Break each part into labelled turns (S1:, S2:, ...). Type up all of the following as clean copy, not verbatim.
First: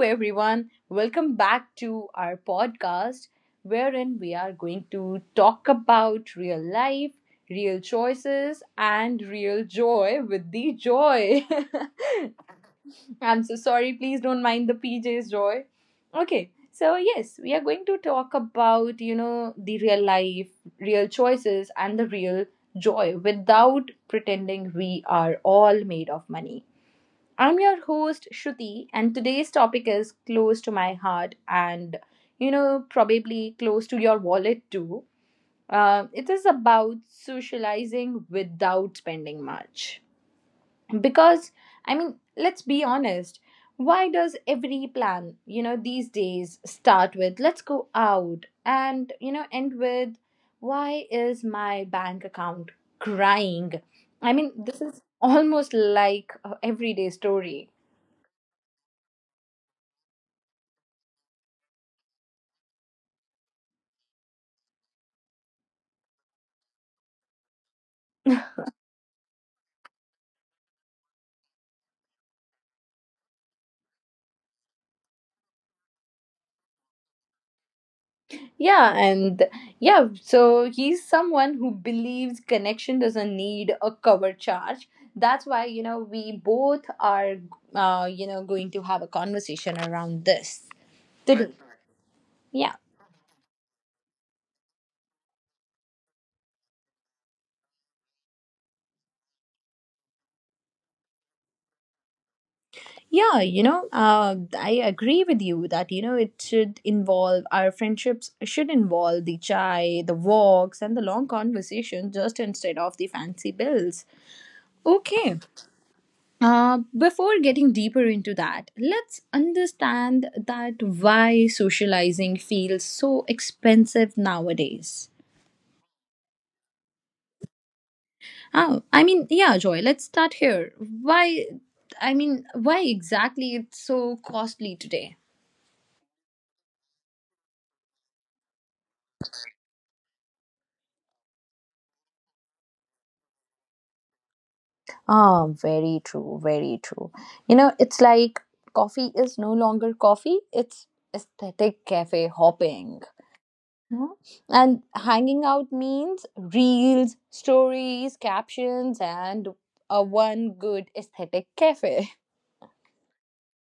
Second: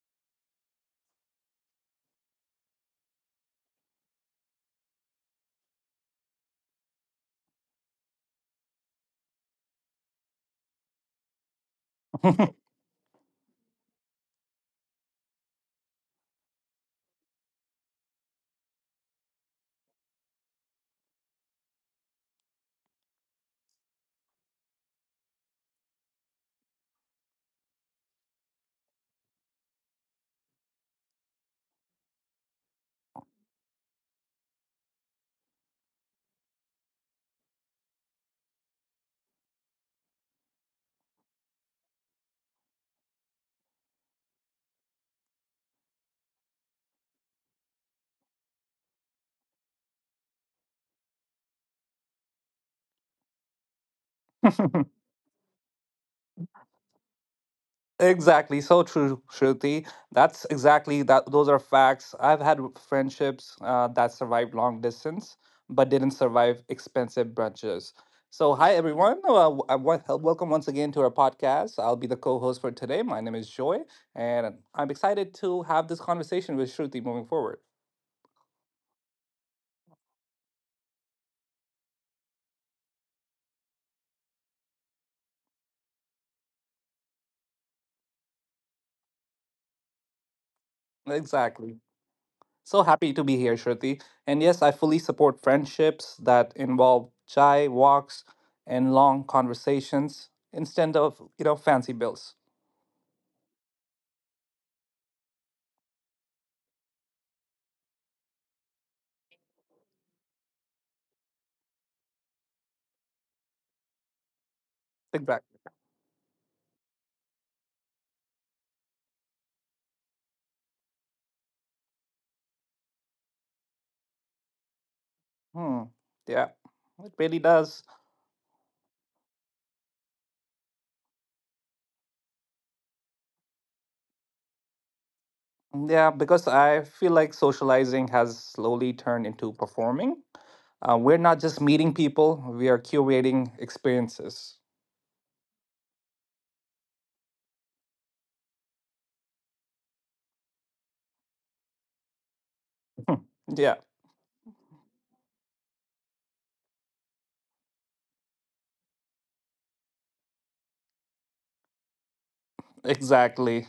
S1: everyone. Welcome back to our podcast, wherein we are going to talk about real life, real choices, and real joy with the joy. I'm so sorry. Please don't mind the PJ's joy. Okay. So, yes, we are going to talk about, the real life, real choices, and the real joy without pretending we are all made of money. I'm your host Shruti, and today's topic is close to my heart and, probably close to your wallet too. It is about socializing without spending much. Because, I mean, let's be honest, why does every plan, these days start with let's go out and, end with why is my bank account crying? I mean, this is almost like a everyday story.
S2: Exactly, so true, Shruti. That's exactly that. Those are facts. I've had friendships that survived long distance, but didn't survive expensive brunches. So, hi everyone. Welcome once again to our podcast. I'll be the co-host for today. My name is Joy, and I'm excited to have this conversation with Shruti moving forward.
S1: Yeah, and yeah, so he's someone who believes connection doesn't need a cover charge. That's why, we both are, going to have a conversation around this today.
S2: Exactly.
S1: Yeah,
S2: So happy to be here, Shruti. And yes, I fully support friendships that involve chai, walks, and long conversations instead of, fancy bills.
S1: yeah, I agree with you that, it should involve our friendships, should involve the chai, the walks, and the long conversation just instead of the fancy bills. Okay.
S2: Exactly.
S1: Before getting deeper into that, let's understand that why socializing feels so expensive nowadays.
S2: Hmm. Yeah, it really does.
S1: Oh, I mean, yeah, Joy, let's start here. Why exactly it's so costly today?
S2: Yeah, because I feel like socializing has slowly turned into performing. We're not just meeting people, we are curating experiences.
S1: Ah, very true, very true. It's like coffee is no longer coffee, it's aesthetic cafe hopping.
S2: Yeah,
S1: Yeah. And hanging out means reels, stories, captions, and a one good aesthetic cafe.
S2: exactly.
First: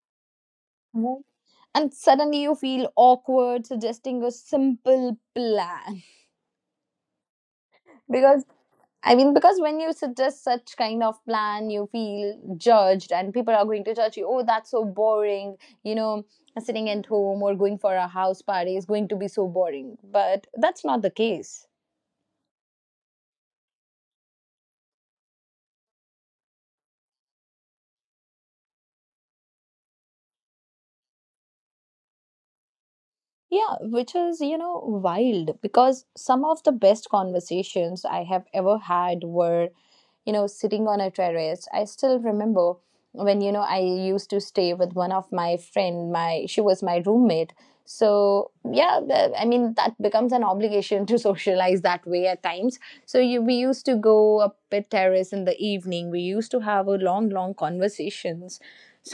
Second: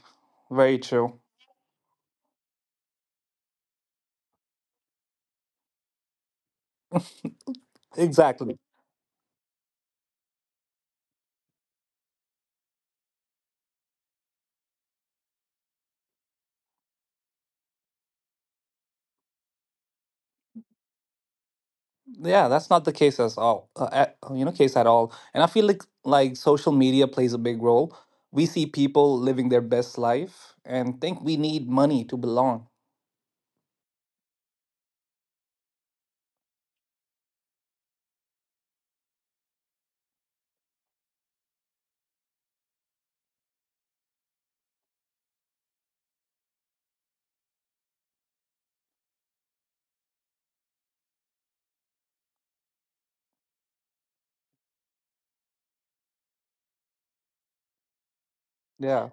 S2: Very true.
S1: Right. And suddenly you feel awkward suggesting a simple plan. Because,
S2: Exactly.
S1: because when you suggest such kind of plan, you feel judged, and people are going to judge you. Oh, that's so boring. You know, sitting at home or going for a house party is going to be so boring. But that's not the case.
S2: Yeah, that's not the case as all, case at all. And I feel like social media plays a big role. We see people living their best life and think we need money to belong.
S1: Yeah, which is, wild because some of the best conversations I have ever had were, sitting on a terrace. I still remember when, I used to stay with one of my friend, my she was my roommate. So, yeah, I mean, that becomes an obligation to socialize that way at times. So, we used to go,
S2: Yeah.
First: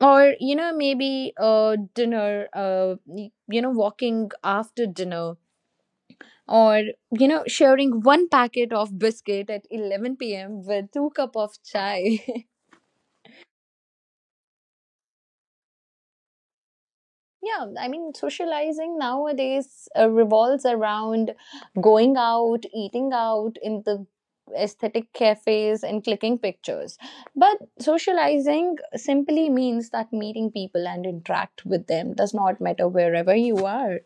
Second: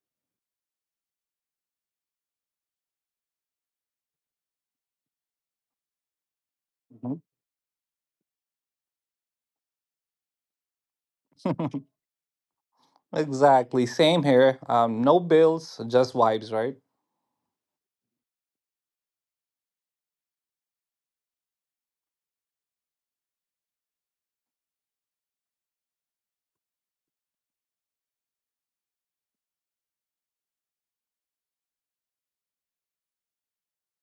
S1: or maybe dinner, walking after dinner, or
S2: Mhm.
S1: sharing one packet of biscuit at 11 p.m with two cup of chai
S2: Exactly. Same here. No bills, just vibes, right?
S1: Yeah, I mean socializing nowadays revolves around going out, eating out in the aesthetic cafes and clicking pictures, but socializing simply means that meeting people and interact with them does not matter wherever you are.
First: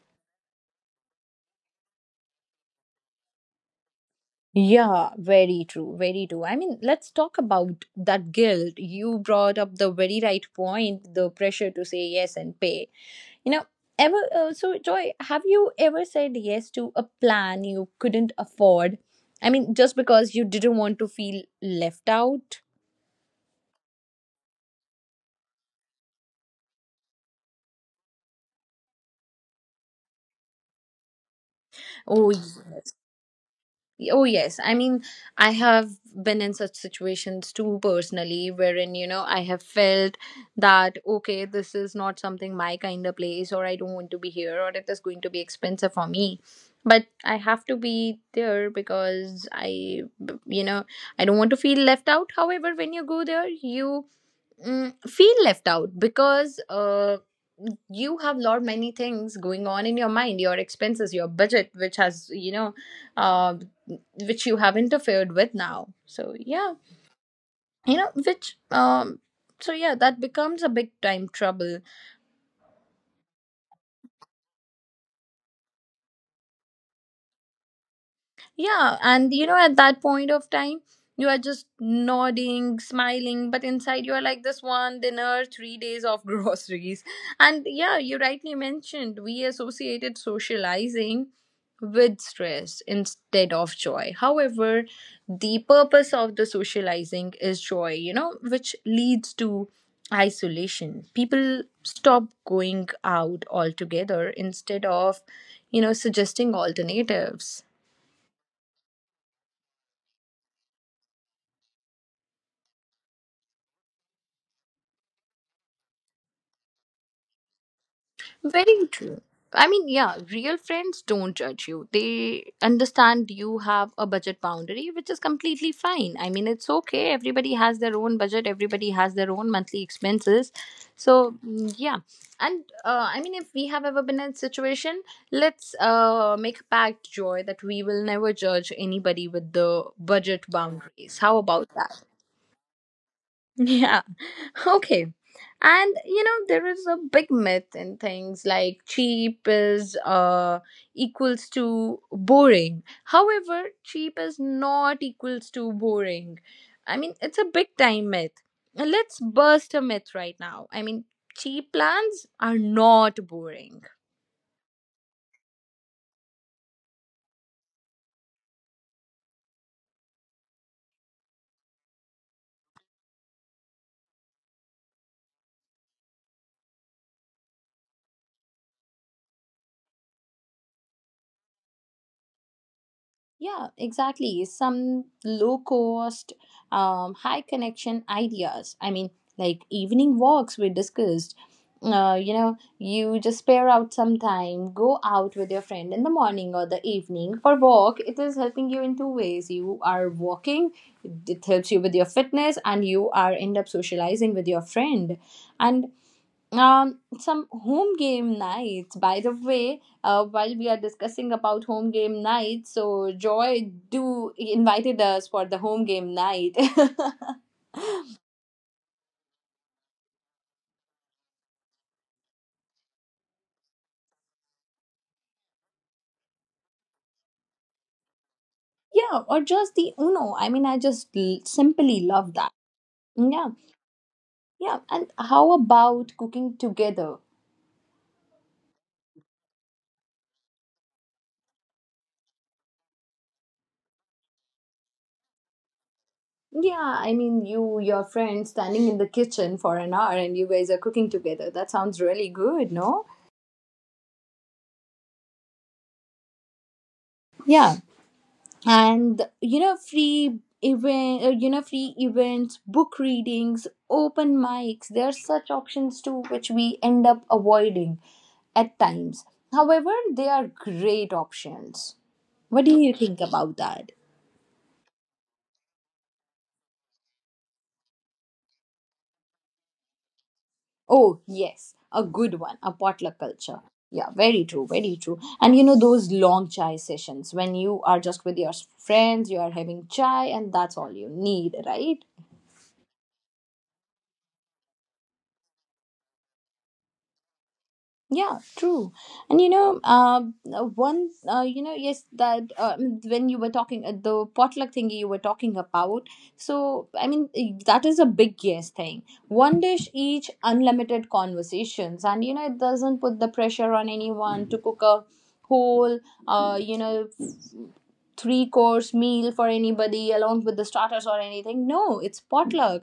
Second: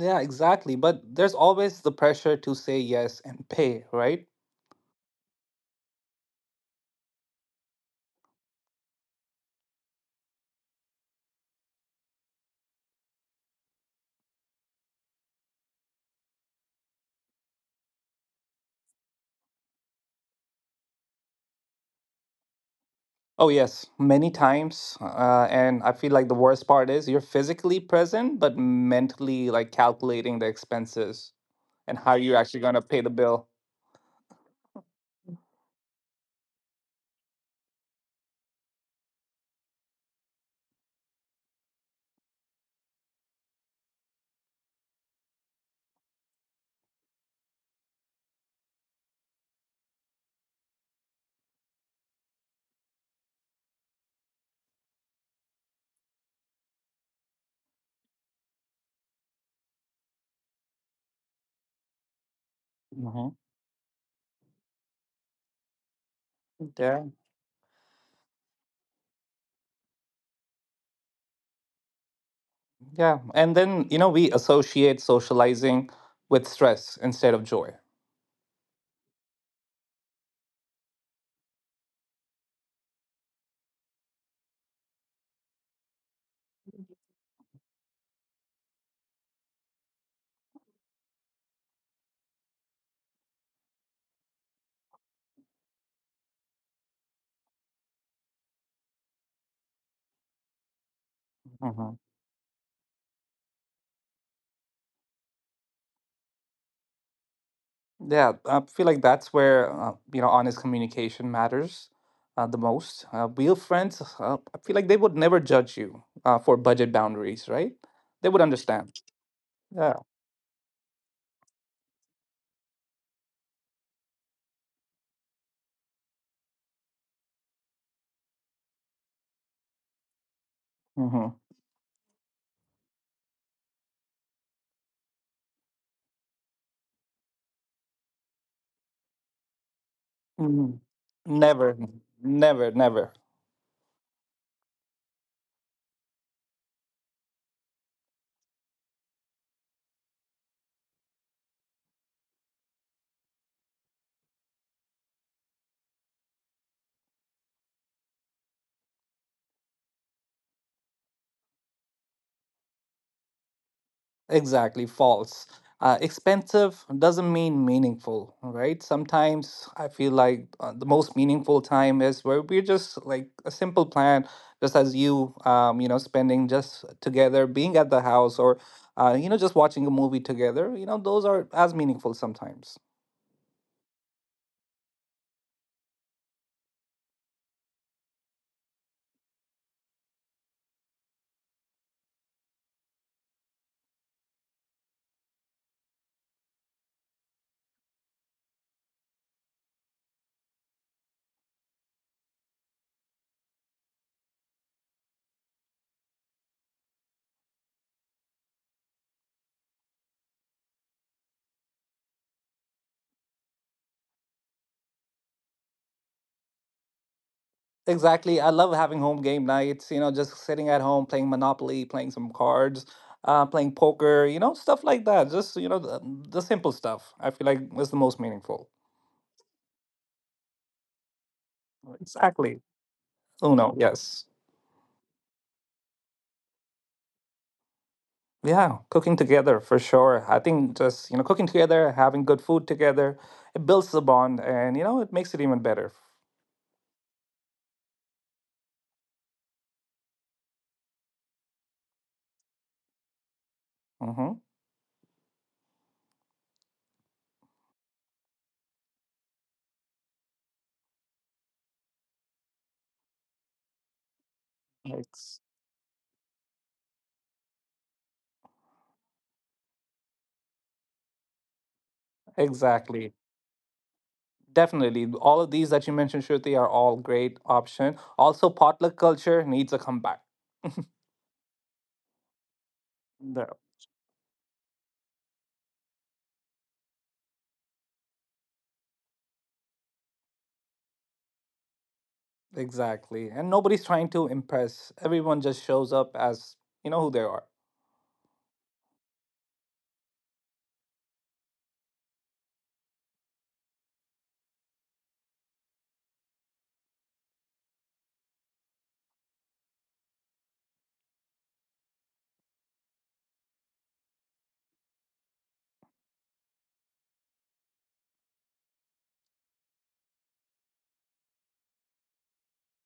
S2: Yeah, exactly. But there's always the pressure to say yes and pay, right?
S1: Yeah, very true, very true. I mean, let's talk about that guilt. You brought up the very right point, the pressure to say yes and pay. You know, ever so Joy, have you ever said yes to a plan you couldn't afford? I mean, just because you didn't want to feel left out?
S2: Oh, yes, many times. And I feel like the worst part is you're physically present, but mentally like calculating the expenses. And how
S1: Oh,
S2: you're actually going to
S1: yes.
S2: pay the bill.
S1: Oh, yes. I mean, I have been in such situations too personally, wherein, I have felt that, okay, this is not something my kind of place, or I don't want to be here, or it is going to be expensive for me. But I have to be there because you know, I don't want to feel left out. However, when you go there, you feel left out because you have lot many things going on in your mind, your expenses, your budget, which has
S2: Mhm.
S1: uh, which you have interfered with now. So, yeah,
S2: Yeah.
S1: you know which so yeah that becomes a big time trouble.
S2: Yeah. And then, you know, we associate socializing with stress instead of joy.
S1: Yeah, and at that point of time, you are just nodding, smiling, but inside you are like this one dinner, 3 days of groceries. And yeah, you rightly mentioned we associated socializing with stress instead of joy. However, the purpose of the socializing is joy, which leads to isolation. People
S2: Mhm.
S1: stop going out altogether instead of, suggesting alternatives.
S2: Yeah. I feel like that's where, honest communication matters the most. Real friends, I feel like they would never judge you for budget boundaries, right? They would understand.
S1: Very true. I mean,
S2: Yeah.
S1: yeah, real friends don't judge you. They understand you have a budget boundary, which is completely fine. I mean, it's okay. Everybody has their own budget, everybody has their own monthly expenses.
S2: Hmm.
S1: So, yeah. And I mean, if we have ever been in a situation, let's make a pact, Joy, that we will never judge anybody with the budget
S2: Hmm.
S1: boundaries. How about
S2: Never,
S1: that?
S2: never, never.
S1: Yeah. Okay. And there is a big myth in things like cheap is equals to boring. However, cheap is not equals to boring. I mean, it's a big time myth. And let's burst a myth right now. I mean, cheap plans are not boring.
S2: Exactly, false. Expensive doesn't mean meaningful, right? Sometimes I feel like the most meaningful time is where we're just like a simple plan, just as you, spending just together, being at the house, or just watching a movie together, you know, those are as meaningful sometimes.
S1: Yeah, exactly. Some low cost, high connection ideas. I mean, like evening walks we discussed. You just spare out some time, go out with your friend in the morning or the evening for walk. It is helping you in two ways. You are walking, it helps you with your fitness, and you are end up socializing with your friend. And some home game nights, by the way, while we are discussing about home game nights, so joy do invited us for the home game night. Yeah,
S2: Exactly. I love having home game nights, you know, just sitting at home playing Monopoly, playing some cards, playing poker, you know, stuff like that. Just, you know, the simple stuff I feel like is the most meaningful.
S1: or just the uno, I mean I just simply love that.
S2: Exactly.
S1: Yeah,
S2: Uno, yes.
S1: yeah, and how about cooking together?
S2: Yeah, cooking together for sure. I think just, you know, cooking together, having good food together, it builds the bond and, you know, it makes it even better.
S1: Yeah, I mean your friend standing in the kitchen for an hour and you guys are cooking together, that sounds really good, no?
S2: Mm-hmm.
S1: Yeah, and free event you know free events, book readings, open mics, there are
S2: Ex-
S1: such options too which we end up avoiding at times, however they are great options. What do you
S2: exactly.
S1: think about that?
S2: Definitely. All of these that you mentioned, Shruti, are all great option. Also, potluck culture needs a comeback.
S1: Oh yes, a good one, a potluck
S2: The-
S1: culture. Yeah, very true, very true, and those long chai sessions when you are just with your friends, you are having chai and that's all you need, right?
S2: exactly. And nobody's trying to impress. Everyone just shows up as, you know, who they are.
S1: Yeah, true. And one, yes, that when you were talking the potluck thingy you were talking about. So, I mean, that is a big yes thing. One dish each, unlimited conversations, and it doesn't put the pressure on anyone to cook a whole, uh, you know, three course meal for anybody along with the starters or anything. No, it's potluck.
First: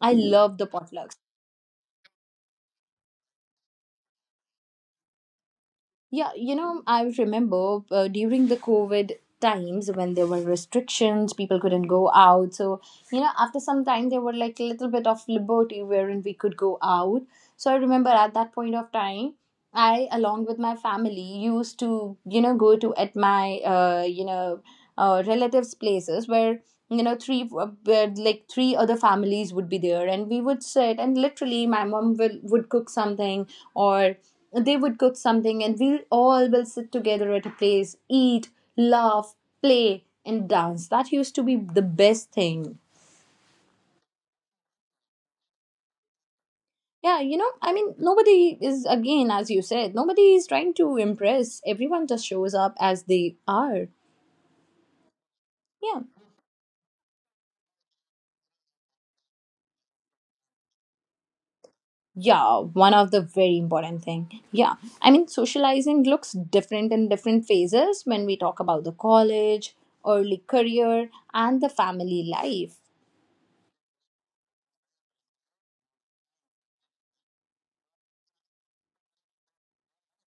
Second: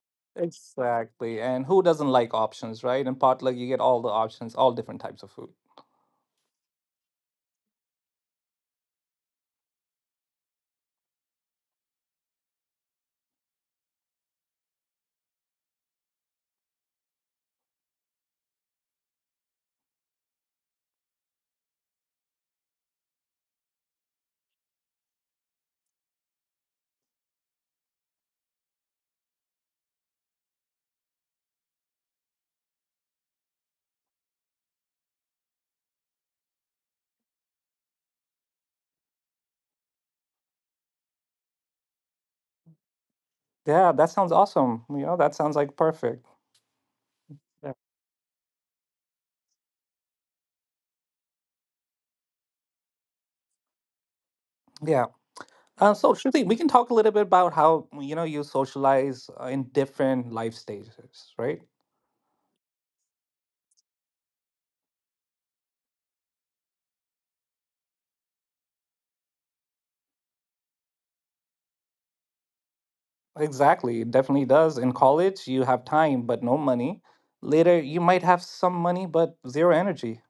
S1: I love the potlucks.
S2: Exactly. And who doesn't like options, right? In potluck, you get all the options, all different types of food.
S1: Yeah, I remember during the COVID times when there were restrictions, people couldn't go out. So, after some time, there were like a little bit of liberty wherein we could go out. So, I remember at that point of time, I, along with my family, used to, go to at my, relatives' places where you know three where, like three other families would be there, and we would sit and literally my mom would cook something, or they would cook something and we all will sit together at a place, eat, laugh, play and dance. That used to be the best thing.
S2: Yeah, that sounds awesome. You know, that sounds like perfect.
S1: Yeah, I
S2: Yeah.
S1: mean nobody is, again, as you said, nobody is trying to impress, everyone just shows up as they are.
S2: Yeah.
S1: Yeah,
S2: So, Shruti, we can talk a little bit about how, you know, you socialize in different life stages, right?
S1: yeah, one of the very important thing. Yeah, I mean socializing looks different in different phases when we talk about the college, early career and the family life.
S2: Exactly. It definitely does. In college, you have time, but no money. Later, you might have some money, but zero energy.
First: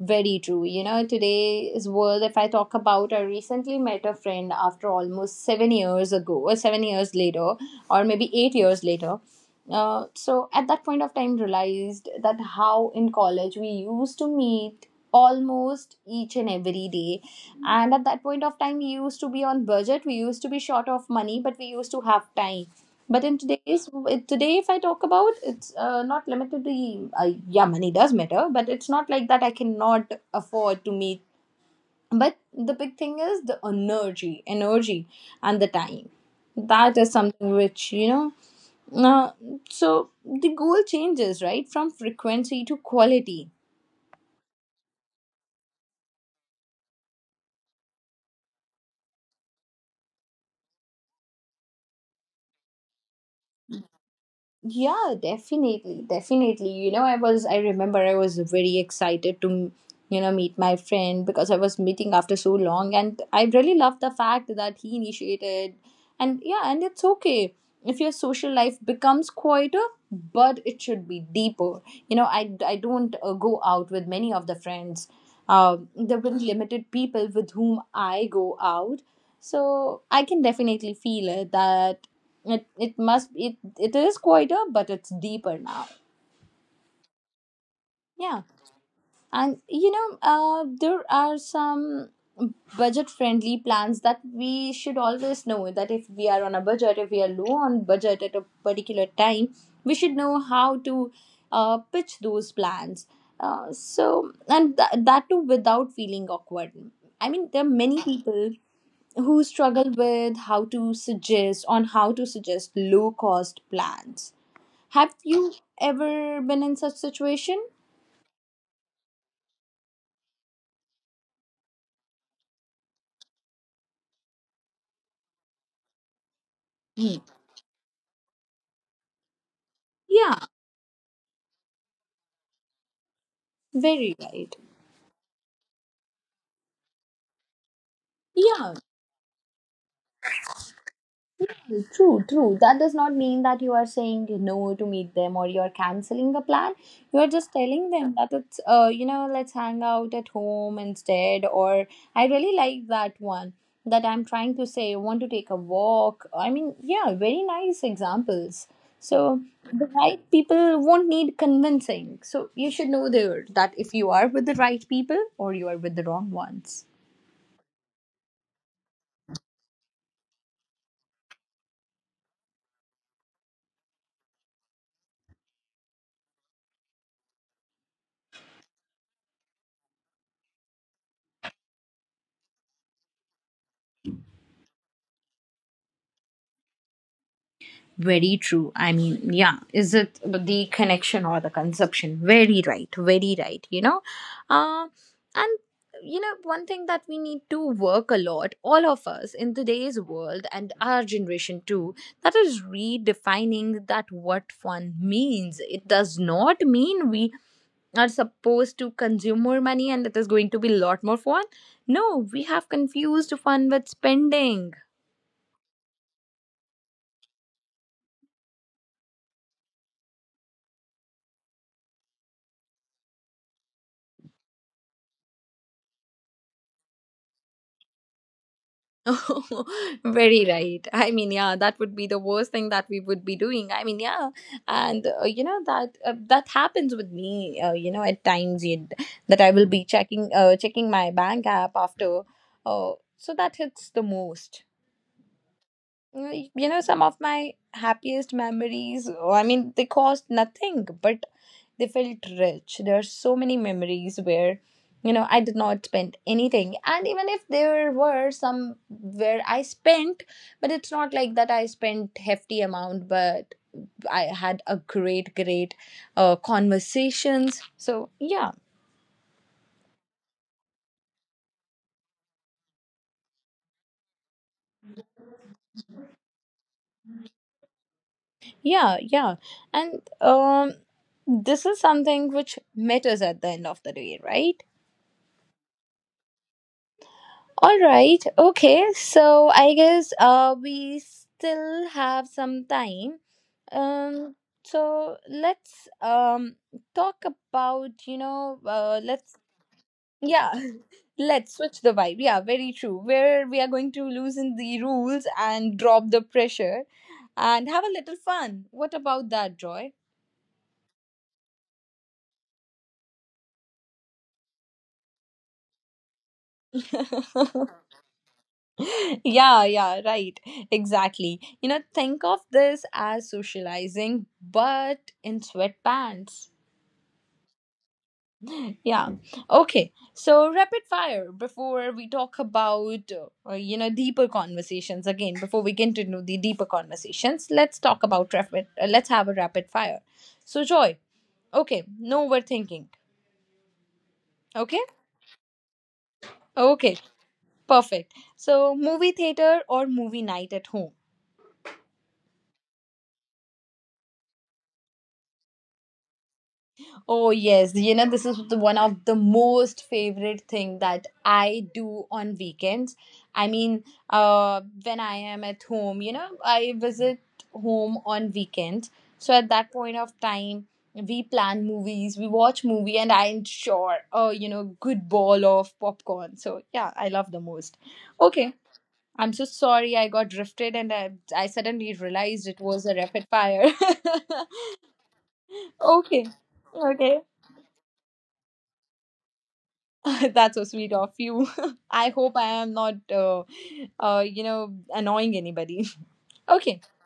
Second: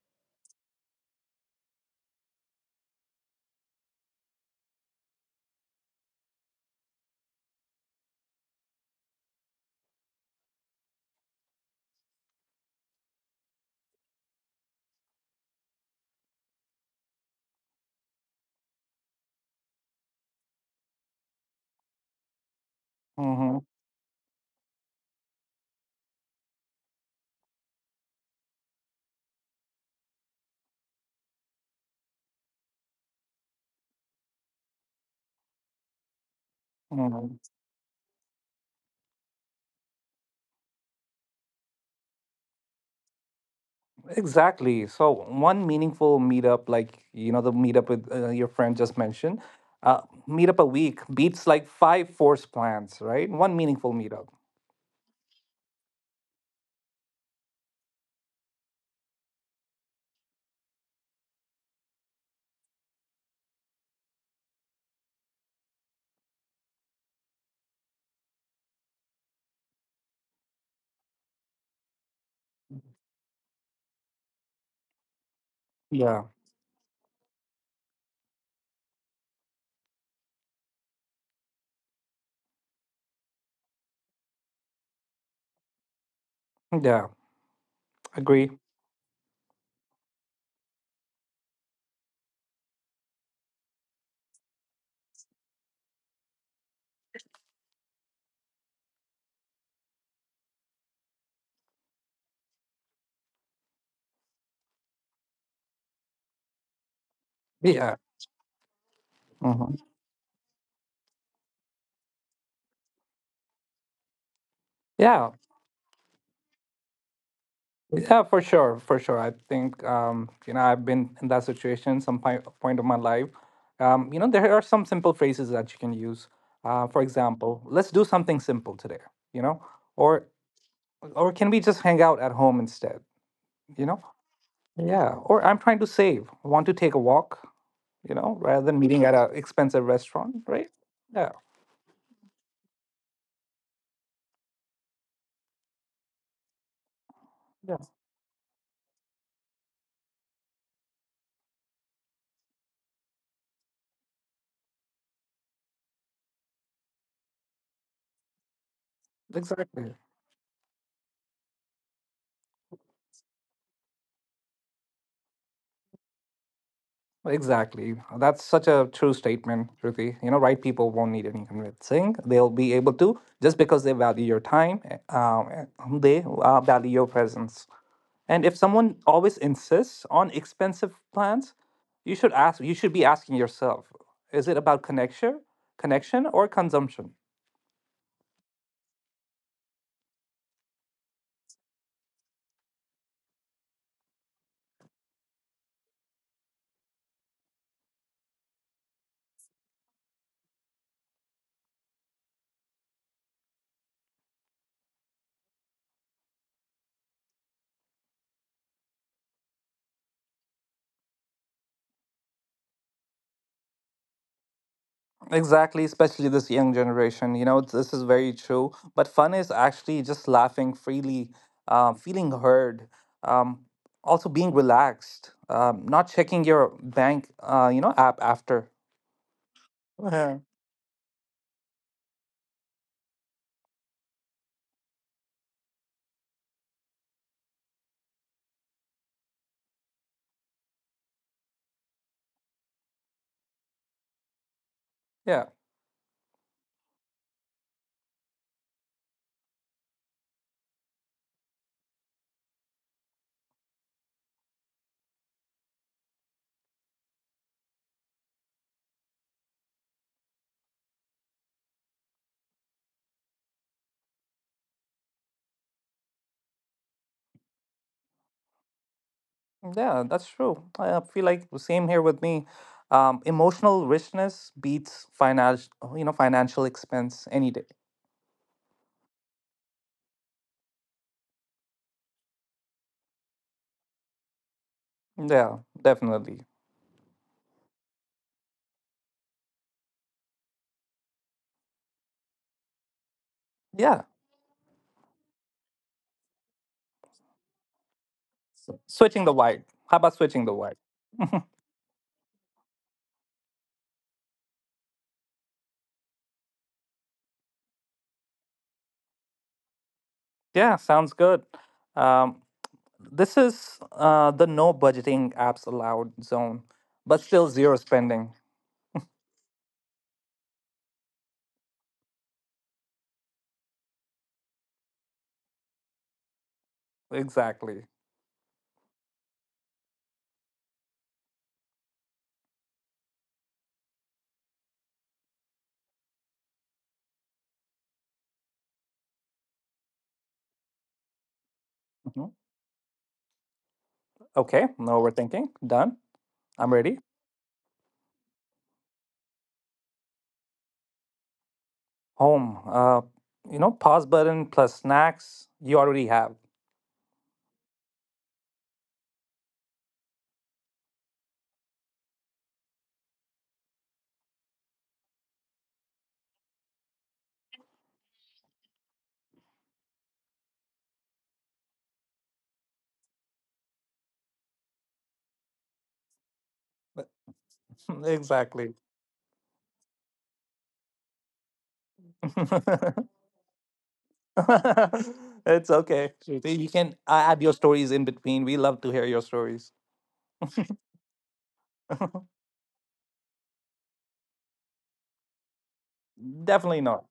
S1: Very true. Today's world, if I talk about, I recently met a friend after almost 7 years ago, or 7 years later, or maybe 8 years later. So at that point of time, realized that how in college we used to meet almost each and every day. And at that point of time, we used to be on budget, we used to be short of money, but we used to have time. But in
S2: Mm-hmm.
S1: today's today, if I talk about, it's not limited to uh, yeah, money does matter, but it's not like that. I cannot afford to meet. But the big thing is the energy, energy, and the time. That is
S2: Mm-hmm.
S1: something which you know. Uh, so the goal changes, right, from frequency to quality.
S2: Exactly. So one meaningful meetup, like you know the meetup with your friend just mentioned, uh, meetup a week beats like five forced plans, right? One meaningful meetup.
S1: Yeah, definitely, definitely. I remember I was very excited to, meet my friend because I was meeting after so long. And I really love the fact that he initiated. And yeah, and it's okay if your social life becomes quieter, but it should be deeper. I don't go out with many of the friends. There
S2: Yeah.
S1: have been limited people with whom I go out, so I can definitely feel it that it is quieter but it's deeper now.
S2: Yeah.
S1: Yeah.
S2: Agree.
S1: And you know, there are some budget friendly plans that we should always know that if we are on a budget, if we are low on budget at a particular time, we should know how to pitch those plans. That too without feeling awkward. I mean, there are
S2: Yeah.
S1: many people who
S2: Hmm.
S1: struggle with how to suggest low cost plans. Have
S2: Yeah.
S1: you ever been in such situation?
S2: Yeah, for sure, for sure. I think you know I've been in that situation point of my life. You know, there are some simple phrases that you can use. For
S1: Hmm.
S2: example, let's do something simple today. You know, or
S1: Yeah,
S2: or can we just hang out at home instead? You know,
S1: very right.
S2: yeah. Or I'm trying to save. Want to take a walk? You know, rather
S1: Yeah,
S2: than meeting at an expensive restaurant, right? Yeah,
S1: true, true. That does not mean that you are saying no to meet them or you're canceling the plan. You're just
S2: yeah,
S1: telling them that it's you know, let's hang out at home instead. Or I really like that one, that I'm trying to say, want to take a walk. I mean, yeah, very nice examples. So the
S2: exactly.
S1: right people won't need convincing. So you should know there that if you are with the right people or you are with the wrong ones.
S2: Exactly. That's such a true statement, Shruti. You know, right people won't need any convincing. They'll be able to just because they value your time, eh, eh, they value your presence. And if someone always insists on expensive plans, you should ask. You should be asking yourself: Is it about connection, connection, or consumption?
S1: Very true. I mean, yeah, is it the connection or the consumption? Very right, very right, you know. Uh, and you know, one thing that we need to work a lot, all of us in today's world and our generation too, that is redefining that what fun means. It does not mean we are supposed to consume more money and it is going to be a lot more fun. No, we have confused fun with spending.
S2: Exactly, especially this young generation. You know, this is very true. But fun is actually just laughing freely, feeling heard, um, also being relaxed, not checking your bank, app after.
S1: Oh,
S2: Yeah,
S1: very right. I mean, yeah, that would be the worst thing that we would be doing. I mean, yeah, and you know that happens with me. You know, at times that I will be checking checking my bank app after. So that hits the most.
S2: yeah,
S1: Mm, you know some of my happiest memories, oh, I mean they cost nothing but they felt rich. There are so many memories where, you know, I did not spend anything, and even if there were some where I spent, but it's not like that I spent hefty amount, but I had a great conversations. So yeah,
S2: yeah, that's true. I feel like the same here with me. Emotional richness beats financial, you know, financial expense any day.
S1: yeah, yeah. And this is something which matters at the end of the day, right?
S2: Yeah, definitely.
S1: All right. Okay. So I guess we still have some time.
S2: Yeah,
S1: Um. So let's talk about you know
S2: switching the
S1: let's
S2: vibe. How about switching the
S1: yeah,
S2: vibe?
S1: let's switch the vibe. Yeah, very true. Where we are going to loosen the rules and drop the pressure, and have a little fun. What about that, Joy?
S2: Yeah, sounds good. Um, this is the no budgeting apps allowed zone, but still zero spending.
S1: Yeah, yeah, right. Exactly. You know, think of this as socializing, but in sweatpants.
S2: Exactly.
S1: Yeah. Okay. So rapid fire before we talk about you know deeper conversations. Again, before we continue the deeper conversations, let's have a rapid fire. So Joy, okay,
S2: Mhm.
S1: no overthinking.
S2: Okay,
S1: Okay?
S2: no overthinking. Done. I'm ready.
S1: Okay. Perfect. So movie theater or movie night at home?
S2: Home. You know, pause button plus snacks. You already have.
S1: Oh yes, you know this is the one of the most favorite thing that I do on weekends. I mean, when I am at home, you know, I visit home on weekends. So at that point of time, we plan movies, we watch movie, and I ensure, you know, good ball of popcorn. So yeah, I love the most. Okay,
S2: Exactly.
S1: I'm so sorry I got drifted, and I suddenly realized it was a rapid fire.
S2: It's okay.
S1: Okay.
S2: Shruti. You can
S1: Okay,
S2: add your stories in between. We love to hear your stories.
S1: that's so sweet of you. I hope I am not, you know, annoying anybody.
S2: Definitely
S1: Okay,
S2: not.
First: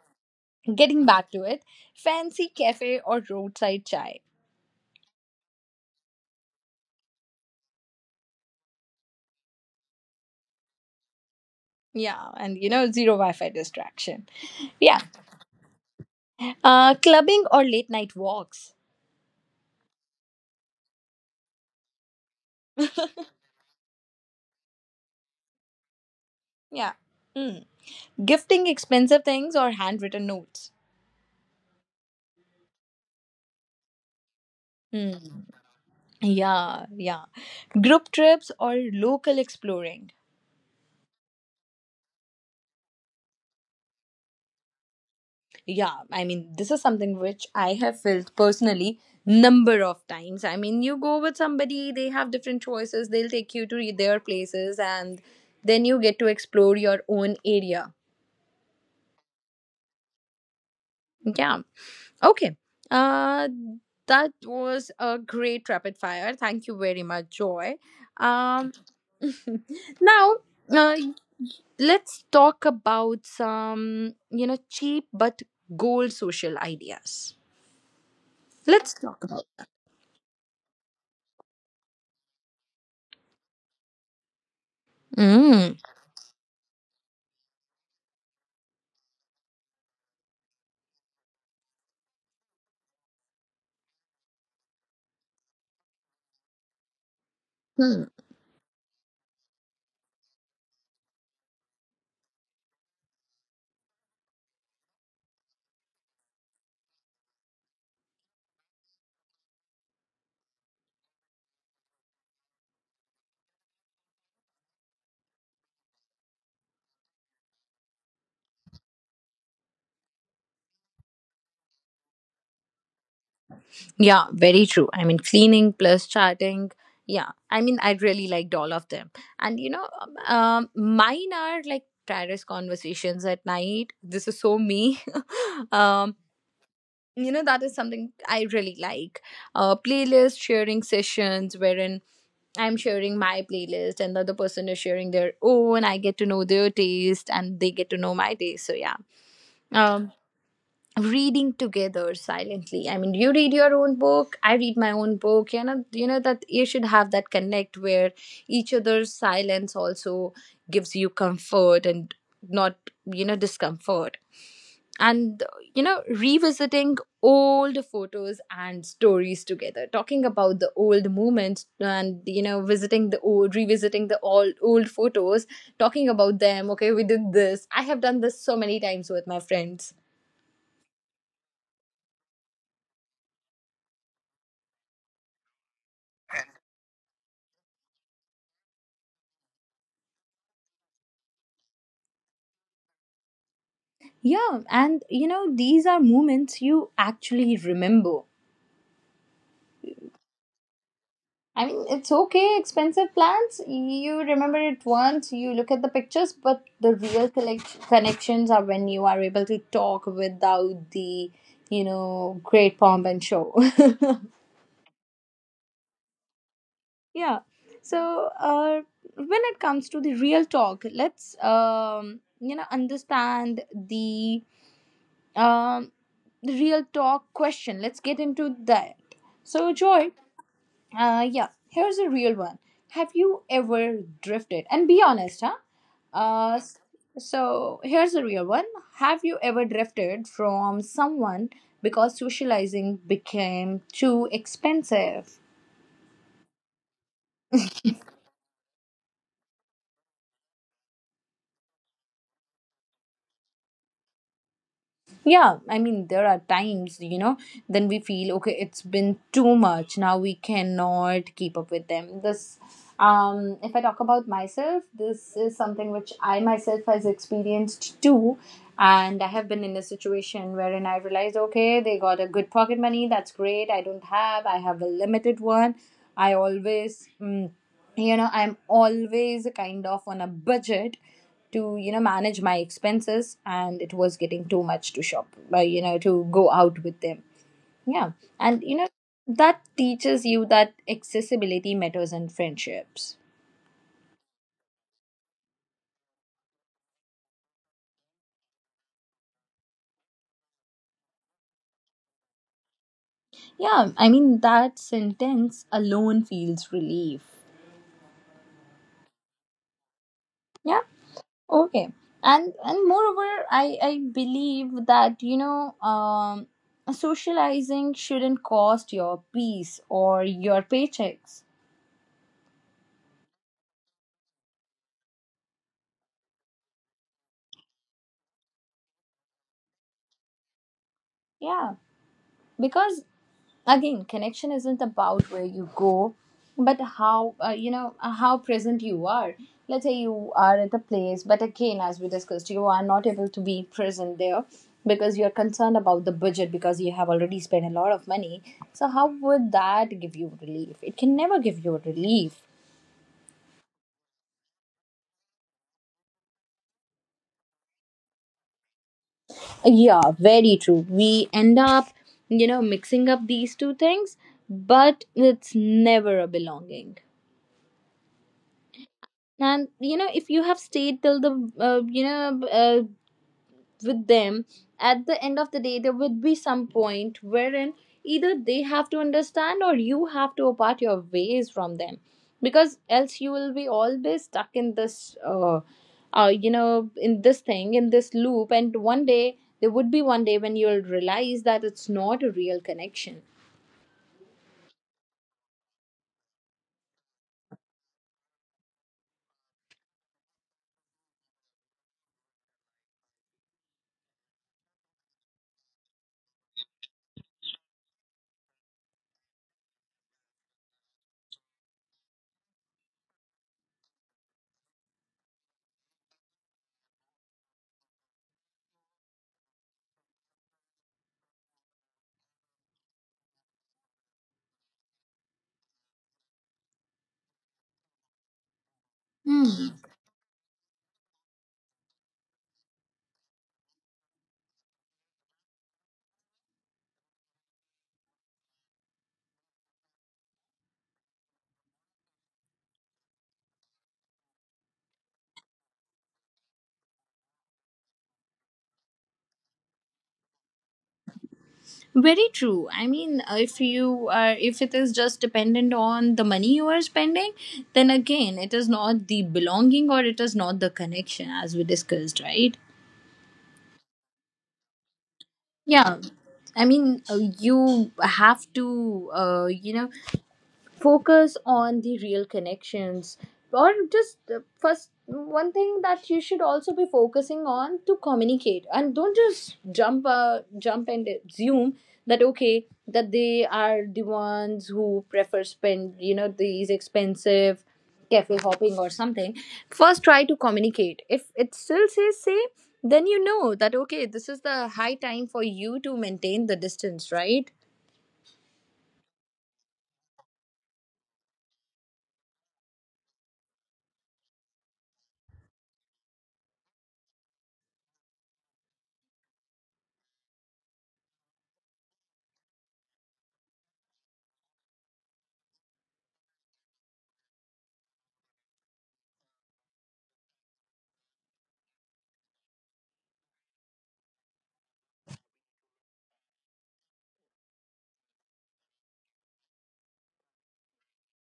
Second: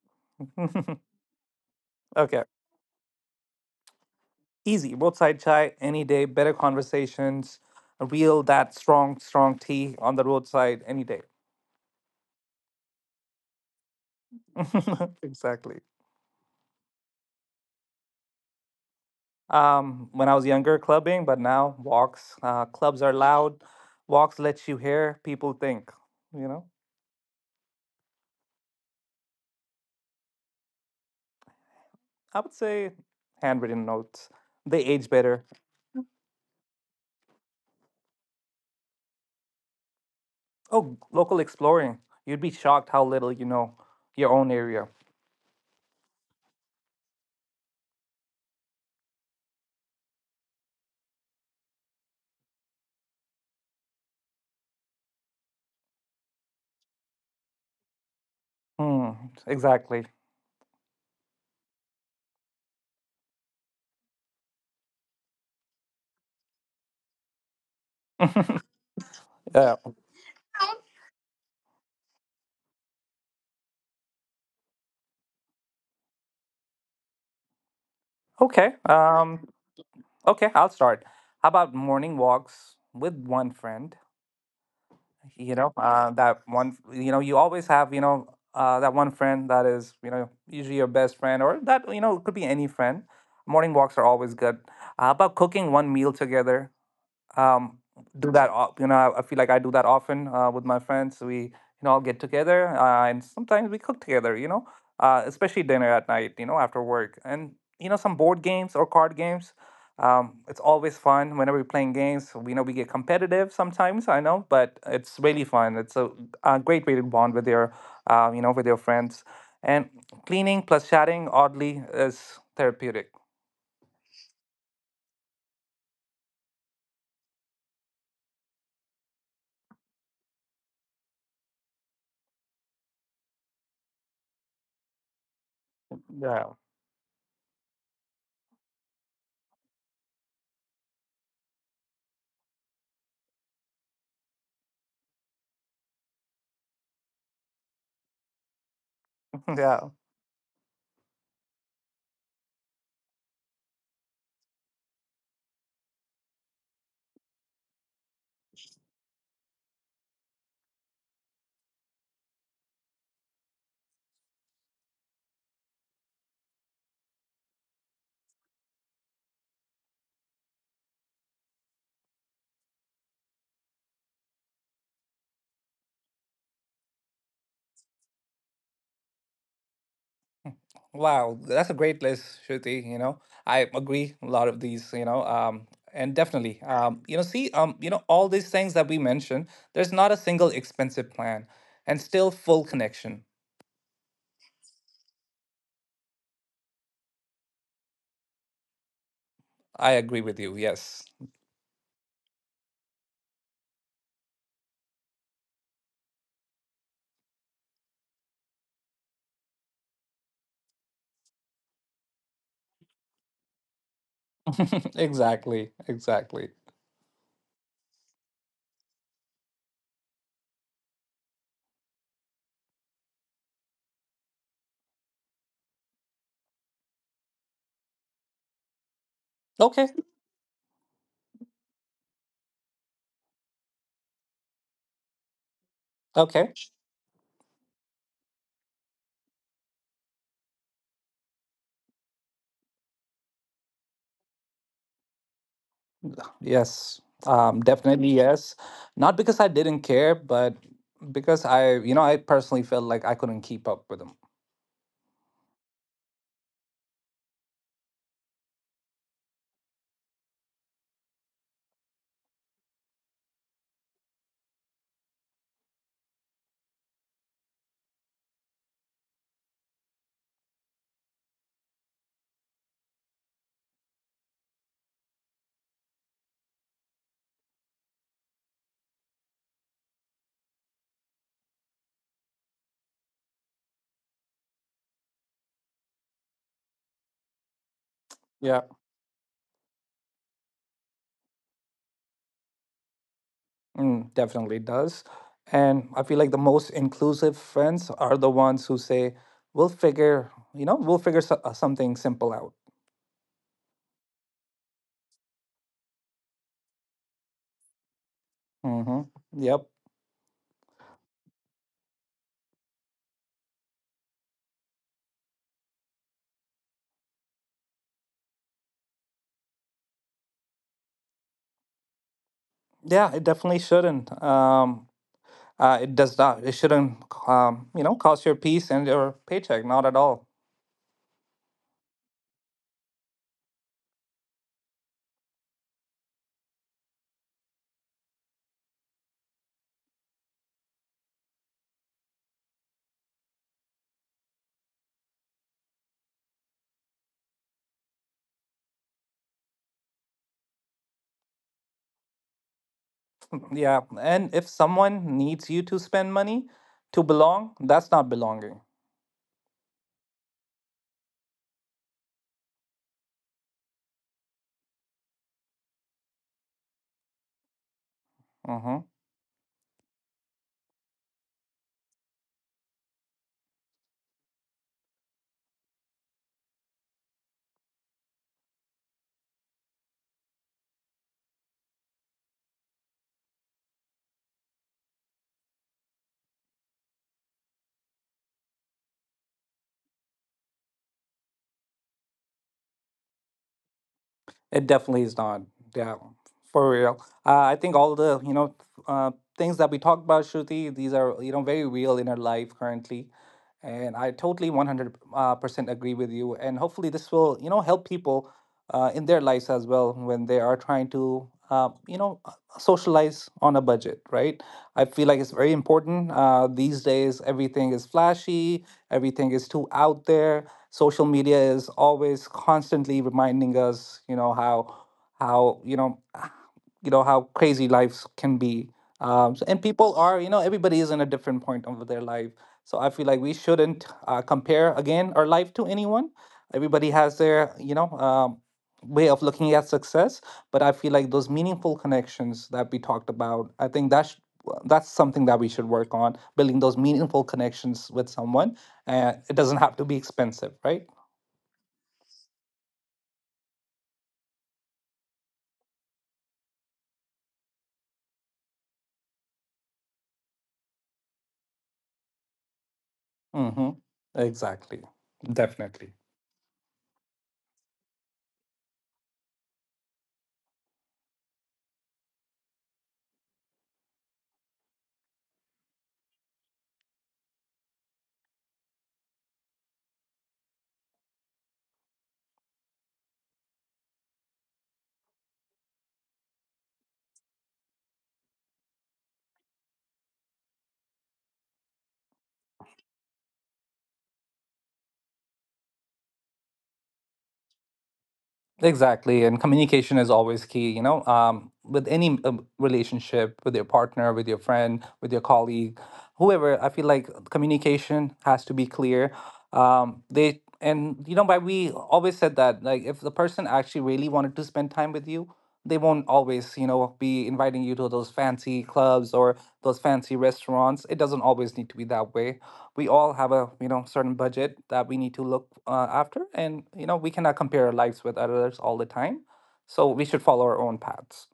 S1: getting back to it,
S2: Okay.
S1: fancy cafe or roadside chai.
S2: Easy, roadside chai any day, better conversations, a real that strong tea on the roadside any day.
S1: Yeah, and you know, zero Wi Fi distraction. Yeah.
S2: Exactly.
S1: Clubbing or late night walks.
S2: When I was younger, clubbing, but now walks. Clubs are loud, walks let you hear people think. You know,
S1: Yeah. Mm. Gifting expensive things or handwritten notes.
S2: I would say handwritten notes. They age
S1: Mm.
S2: better.
S1: Yeah, yeah. Group trips or local exploring.
S2: Oh, local exploring. You'd be shocked how little you know your own area.
S1: Yeah, I mean, this is something which I have felt personally number of times. I mean, you go with somebody, they have different choices, they'll take you to their places and then you get to explore your own area.
S2: Hmm, exactly.
S1: Yeah. Okay. Uh that was a great rapid fire. Thank you very much, Joy. Um
S2: Yeah.
S1: Now, uh, let's talk about some, you know, cheap but gold social ideas.
S2: Okay.
S1: Let's talk about.
S2: Okay, I'll start. How about morning walks with one friend? You know,
S1: Mm.
S2: that one, you know, you always have, you know, that one friend that is, you know, usually your best friend or that, you know, it could be any friend. Morning walks are always good. How about cooking one meal together? um, do that. You know, I feel like I do that often with my friends. We you know all get together and sometimes we cook together. You know, especially dinner at night. You know, after work and you know some board games or card games. It's always fun whenever we're playing games. We know we get competitive sometimes. I know, but it's really fun. A great way to bond with your, you know, with your friends. And cleaning plus chatting oddly is therapeutic.
S1: Yeah, very true. I mean, cleaning plus chatting. Yeah, I mean, I really liked all of them. And you know, mine are like terrace conversations at night. This is so me. um,
S2: Yeah,
S1: you know, that is something I really like. Playlist sharing sessions wherein I'm sharing my playlist and the other person is sharing their own. I get to know their taste and they get to know my taste. So yeah.
S2: yeah.
S1: um Reading together silently, I mean you read your own book, I read my own book. You know, you know that you should have that connect where each other's silence also gives you comfort and not, you know, discomfort. And you know, revisiting old photos and stories together, talking about the old moments, and you know, visiting the old revisiting the old photos, talking about them. Okay, we did this. I have done this so many times with my friends.
S2: Wow, that's a great list, Shruti. You know, I agree a lot of these, and definitely, see, you know, all these things that we mentioned, there's not a single expensive plan and still full connection.
S1: Yeah, and you know, these are moments you actually remember.
S2: I agree with you. Yes.
S1: I mean, it's okay, expensive plans. You remember it once, you look at the pictures, but the real connections are when you are able to talk without the, you know, great pomp and show.
S2: Exactly. Exactly.
S1: Yeah. So, when it comes to the real talk, let's, you know, understand um, the real talk question. Let's get into that. So,
S2: Okay.
S1: Joy, uh, yeah, here's a real one. Have you ever drifted? And be honest, huh?
S2: Okay.
S1: Uh, s- so here's a real one. Have you ever drifted from someone because socializing became too expensive?
S2: Yes. Definitely yes. Not because I didn't care, but because you know, I personally felt like I couldn't keep up with them.
S1: Yeah, I mean, there are times, you know, then we feel, okay, it's been too much. Now we cannot keep up with them. If I talk about myself, this is something which I myself has experienced too. And I have been in a situation wherein I realized, okay, they got a good pocket money. That's great. I don't have, I have a limited one. I always, mm, you know, I'm always kind of on a budget to, you know, manage my expenses, and it was getting too much to shop, you know, to go out with them. Yeah.
S2: Yeah.
S1: And you know, that teaches you that accessibility matters in friendships.
S2: Mm, definitely does. And I feel like the most inclusive friends are the ones who say, we'll figure something simple out.
S1: Yeah, I mean that sentence alone feels relief.
S2: Hmm. Yep.
S1: Yeah. Okay. And moreover, I believe that, you know, socializing shouldn't cost your peace or your paychecks.
S2: Yeah, it definitely shouldn't. It does not. It shouldn't, you know, cost your peace and your paycheck. Not at all.
S1: Yeah, because again, connection isn't about where you go but how present you are. Let's say you are at a place, but again, as we discussed, you are not able to be present there because you're concerned about the budget, because you have already spent a lot of money. So how would that give you relief? It can never give you relief.
S2: Yeah. And if someone needs you to spend money to belong, that's not belonging.
S1: Yeah, very true. We end up, you know, mixing up these two things, but it's never a belonging.
S2: Mm-hmm.
S1: And you know, if you have stayed till the you know with them, at the end of the day there would be some point wherein either they have to understand or you have to part your ways from them, because else you will be always stuck in this you know, in this thing, in this loop. And one day there would be one day when you'll realize that it's not a real connection.
S2: It definitely is not. Yeah, for real. I think all the you know uh, things that we talked about, Shruti, these are you know very real in our life currently. And I totally 100% agree with you. And hopefully, this will, you know, help people in their lives as well when they are trying to, socialize on a budget, right? I feel like it's very important. These days, everything is flashy, everything is too out there. Social media is always constantly reminding us, how, you know how crazy lives can be so, and
S1: Hmm.
S2: people are you know everybody is in a different point of their life so I feel like we shouldn't compare again our life to anyone everybody has their way of looking at success but I feel like those meaningful connections that we talked about I think that's something that we should work on building those meaningful connections with someone it doesn't have to be expensive, right?
S1: Very true. I mean, if you are, if it is just dependent on the money you are spending, then again, it is not the belonging or it is not the connection as we discussed, right?
S2: Mm-hmm. Exactly. Definitely.
S1: Yeah. I mean, you have to, you know, focus on the real connections. Or just, first, one thing that you should also be focusing on, to communicate and don't just jump and assume that okay, that they are the ones who prefer spend, you know, these expensive cafe hopping or something. First try to communicate. If it still says same, then you know that okay, this is the high time for you to maintain the distance, right?
S2: Exactly, and communication is always key. With any relationship, with your partner, with your friend, with your colleague, whoever, I feel like communication has to be clear. They And you know, why we always said that like if the person actually really wanted to spend time with you, they won't always you know be inviting you to those fancy clubs or those fancy restaurants. It doesn't always need to be that way we all have a you know certain budget that we need to look after and you know we cannot compare our lives with others all the time so we should follow our own paths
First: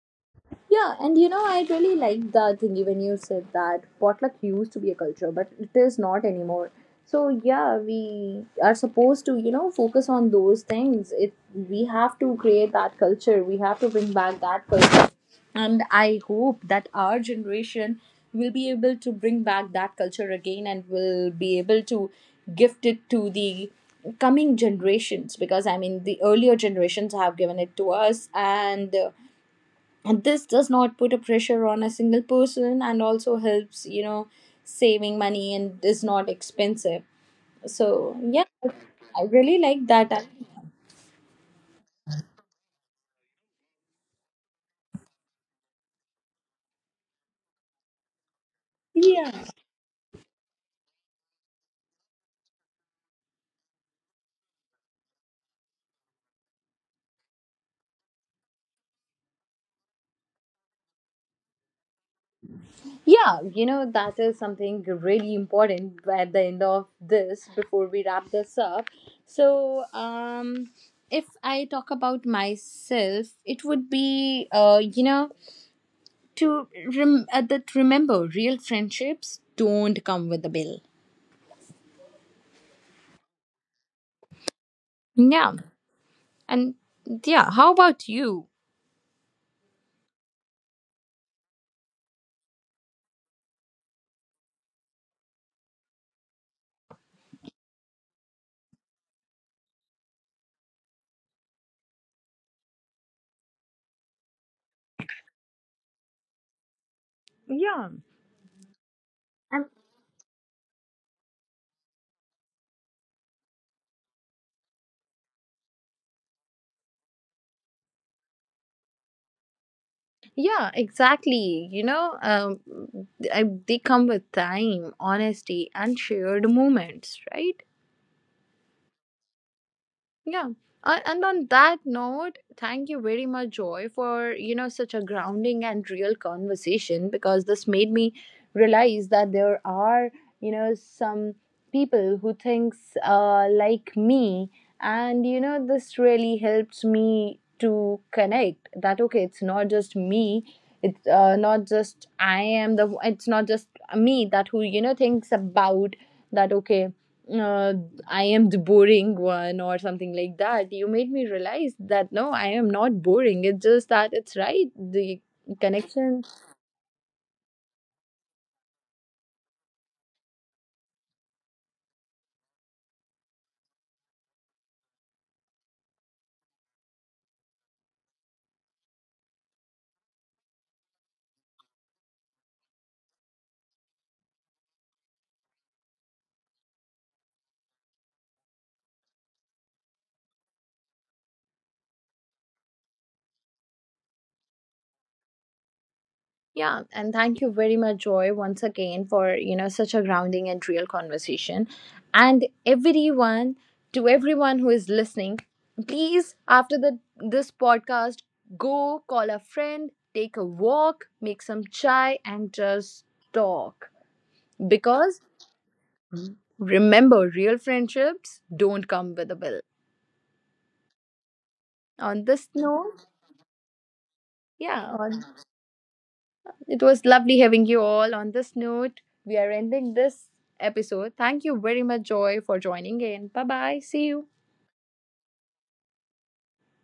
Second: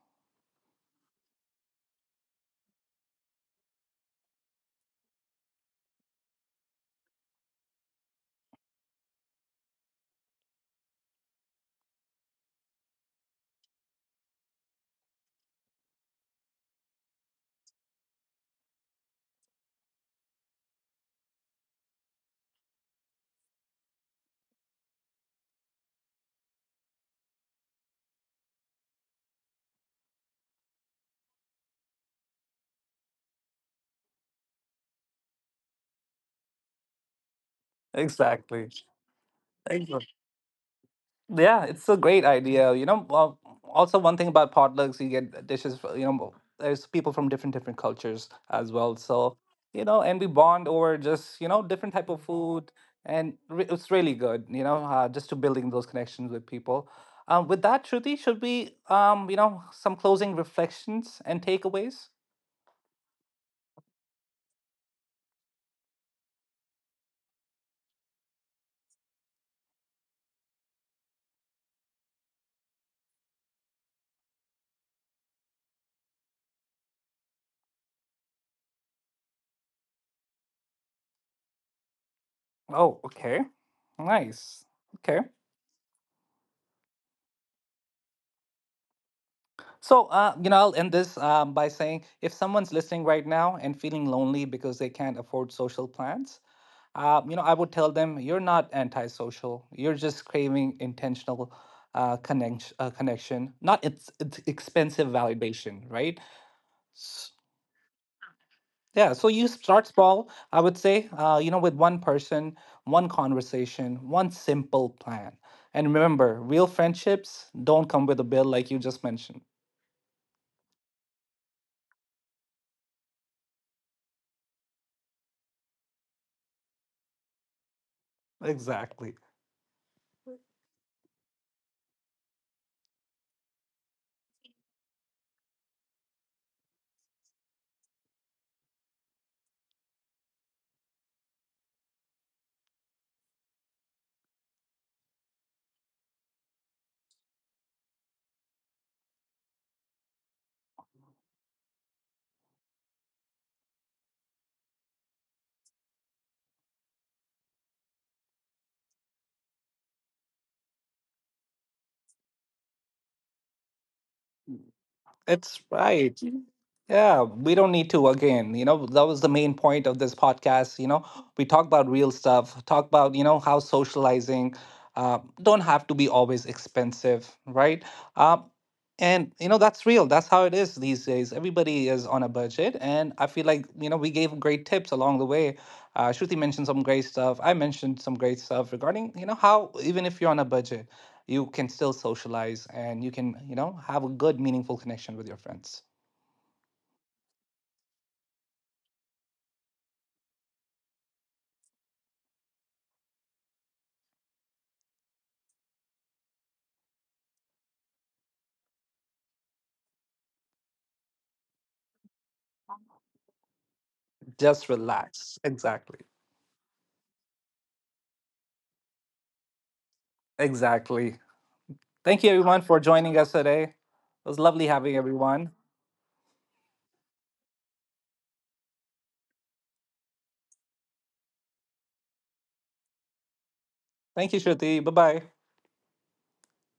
S1: Yeah, and you know, I really like the thing when you said that potluck used to be a culture, but it is not anymore. So yeah, we are supposed to, you know, focus on those things. It We have to create that culture. We have to bring back that culture. And I hope that our generation will be able to bring back that culture again and will be able to gift it to the coming generations, because I mean the earlier generations have given it to us. And and this does not put a pressure on a single person, and also helps, you know, saving money and is not expensive. So yeah,
S2: exactly.
S1: I really like
S2: Exactly.
S1: that.
S2: Yeah, it's a great idea. You know, well, also one thing about potlucks, you get dishes. You know, there's people from different cultures as well.
S1: Yeah,
S2: So you know, and we bond over just you know different type of food, and it's really good. You know, just to building those connections with people. With that, Shruti, should we you know some closing reflections and takeaways?
S1: yeah, you know, that is something really important at the end of this, before we wrap this up. So if I talk about myself, it would be, uh, you know, to that remember real friendships don't come with a bill.
S2: Oh, okay, nice. Okay.
S1: Yeah. And yeah, how about you?
S2: So, you know, I'll end this by saying if someone's listening right now and feeling lonely because they can't afford social plans, you know, I would tell them you're not antisocial. You're just craving intentional connection, not it's, it's expensive validation, right? S-
S1: Yeah.
S2: Yeah, so you
S1: And
S2: start small, I would say, you know, with one person, one conversation, one simple plan. And remember, real friendships don't come with a bill like you just mentioned.
S1: yeah, exactly. You know, I, they come with time, honesty, and shared moments, right?
S2: Exactly.
S1: Yeah. And on that note, thank you very much, Joy, for you know such a grounding and real conversation, because this made me realize that there are you know some people who thinks, like me, and you know this really helps me to connect. That okay, it's not just me. It's not just I am the. It's not just me that who, you know, thinks about that. Okay, uh, I am the boring one or something like that. You made me realize that no, I am not boring. It's just that it's right. The
S2: It's
S1: connection.
S2: right. Yeah, we don't need to again. You know, that was the main point of this podcast. You know, we talk about real stuff, talk about, you know, how socializing don't have to be always expensive, right? Um, and, you know, that's real. That's how it is these days. Everybody is on a budget. And I feel like, you know, we gave great tips along the way. Shruti mentioned some great stuff. I mentioned some great stuff regarding, you know, how even if you're on a budget, you can still socialize and you can you know have a good meaningful connection with your friends
S1: Yeah. And thank you very much, Joy, once again for, you know, such a grounding and real conversation. And everyone, to everyone who is listening, please, after the this podcast, go call a friend, take a walk, make some chai, and just talk.
S2: just
S1: Because
S2: relax exactly
S1: remember, real friendships don't come with a bill.
S2: exactly
S1: On
S2: thank you
S1: this
S2: everyone for
S1: note,
S2: joining us today it was lovely
S1: yeah,
S2: having
S1: on,
S2: everyone
S1: it was lovely having you all. On this note, we are ending this episode. Thank you very much, Joy, for joining in. Bye bye. See you.
S2: thank you shruti bye bye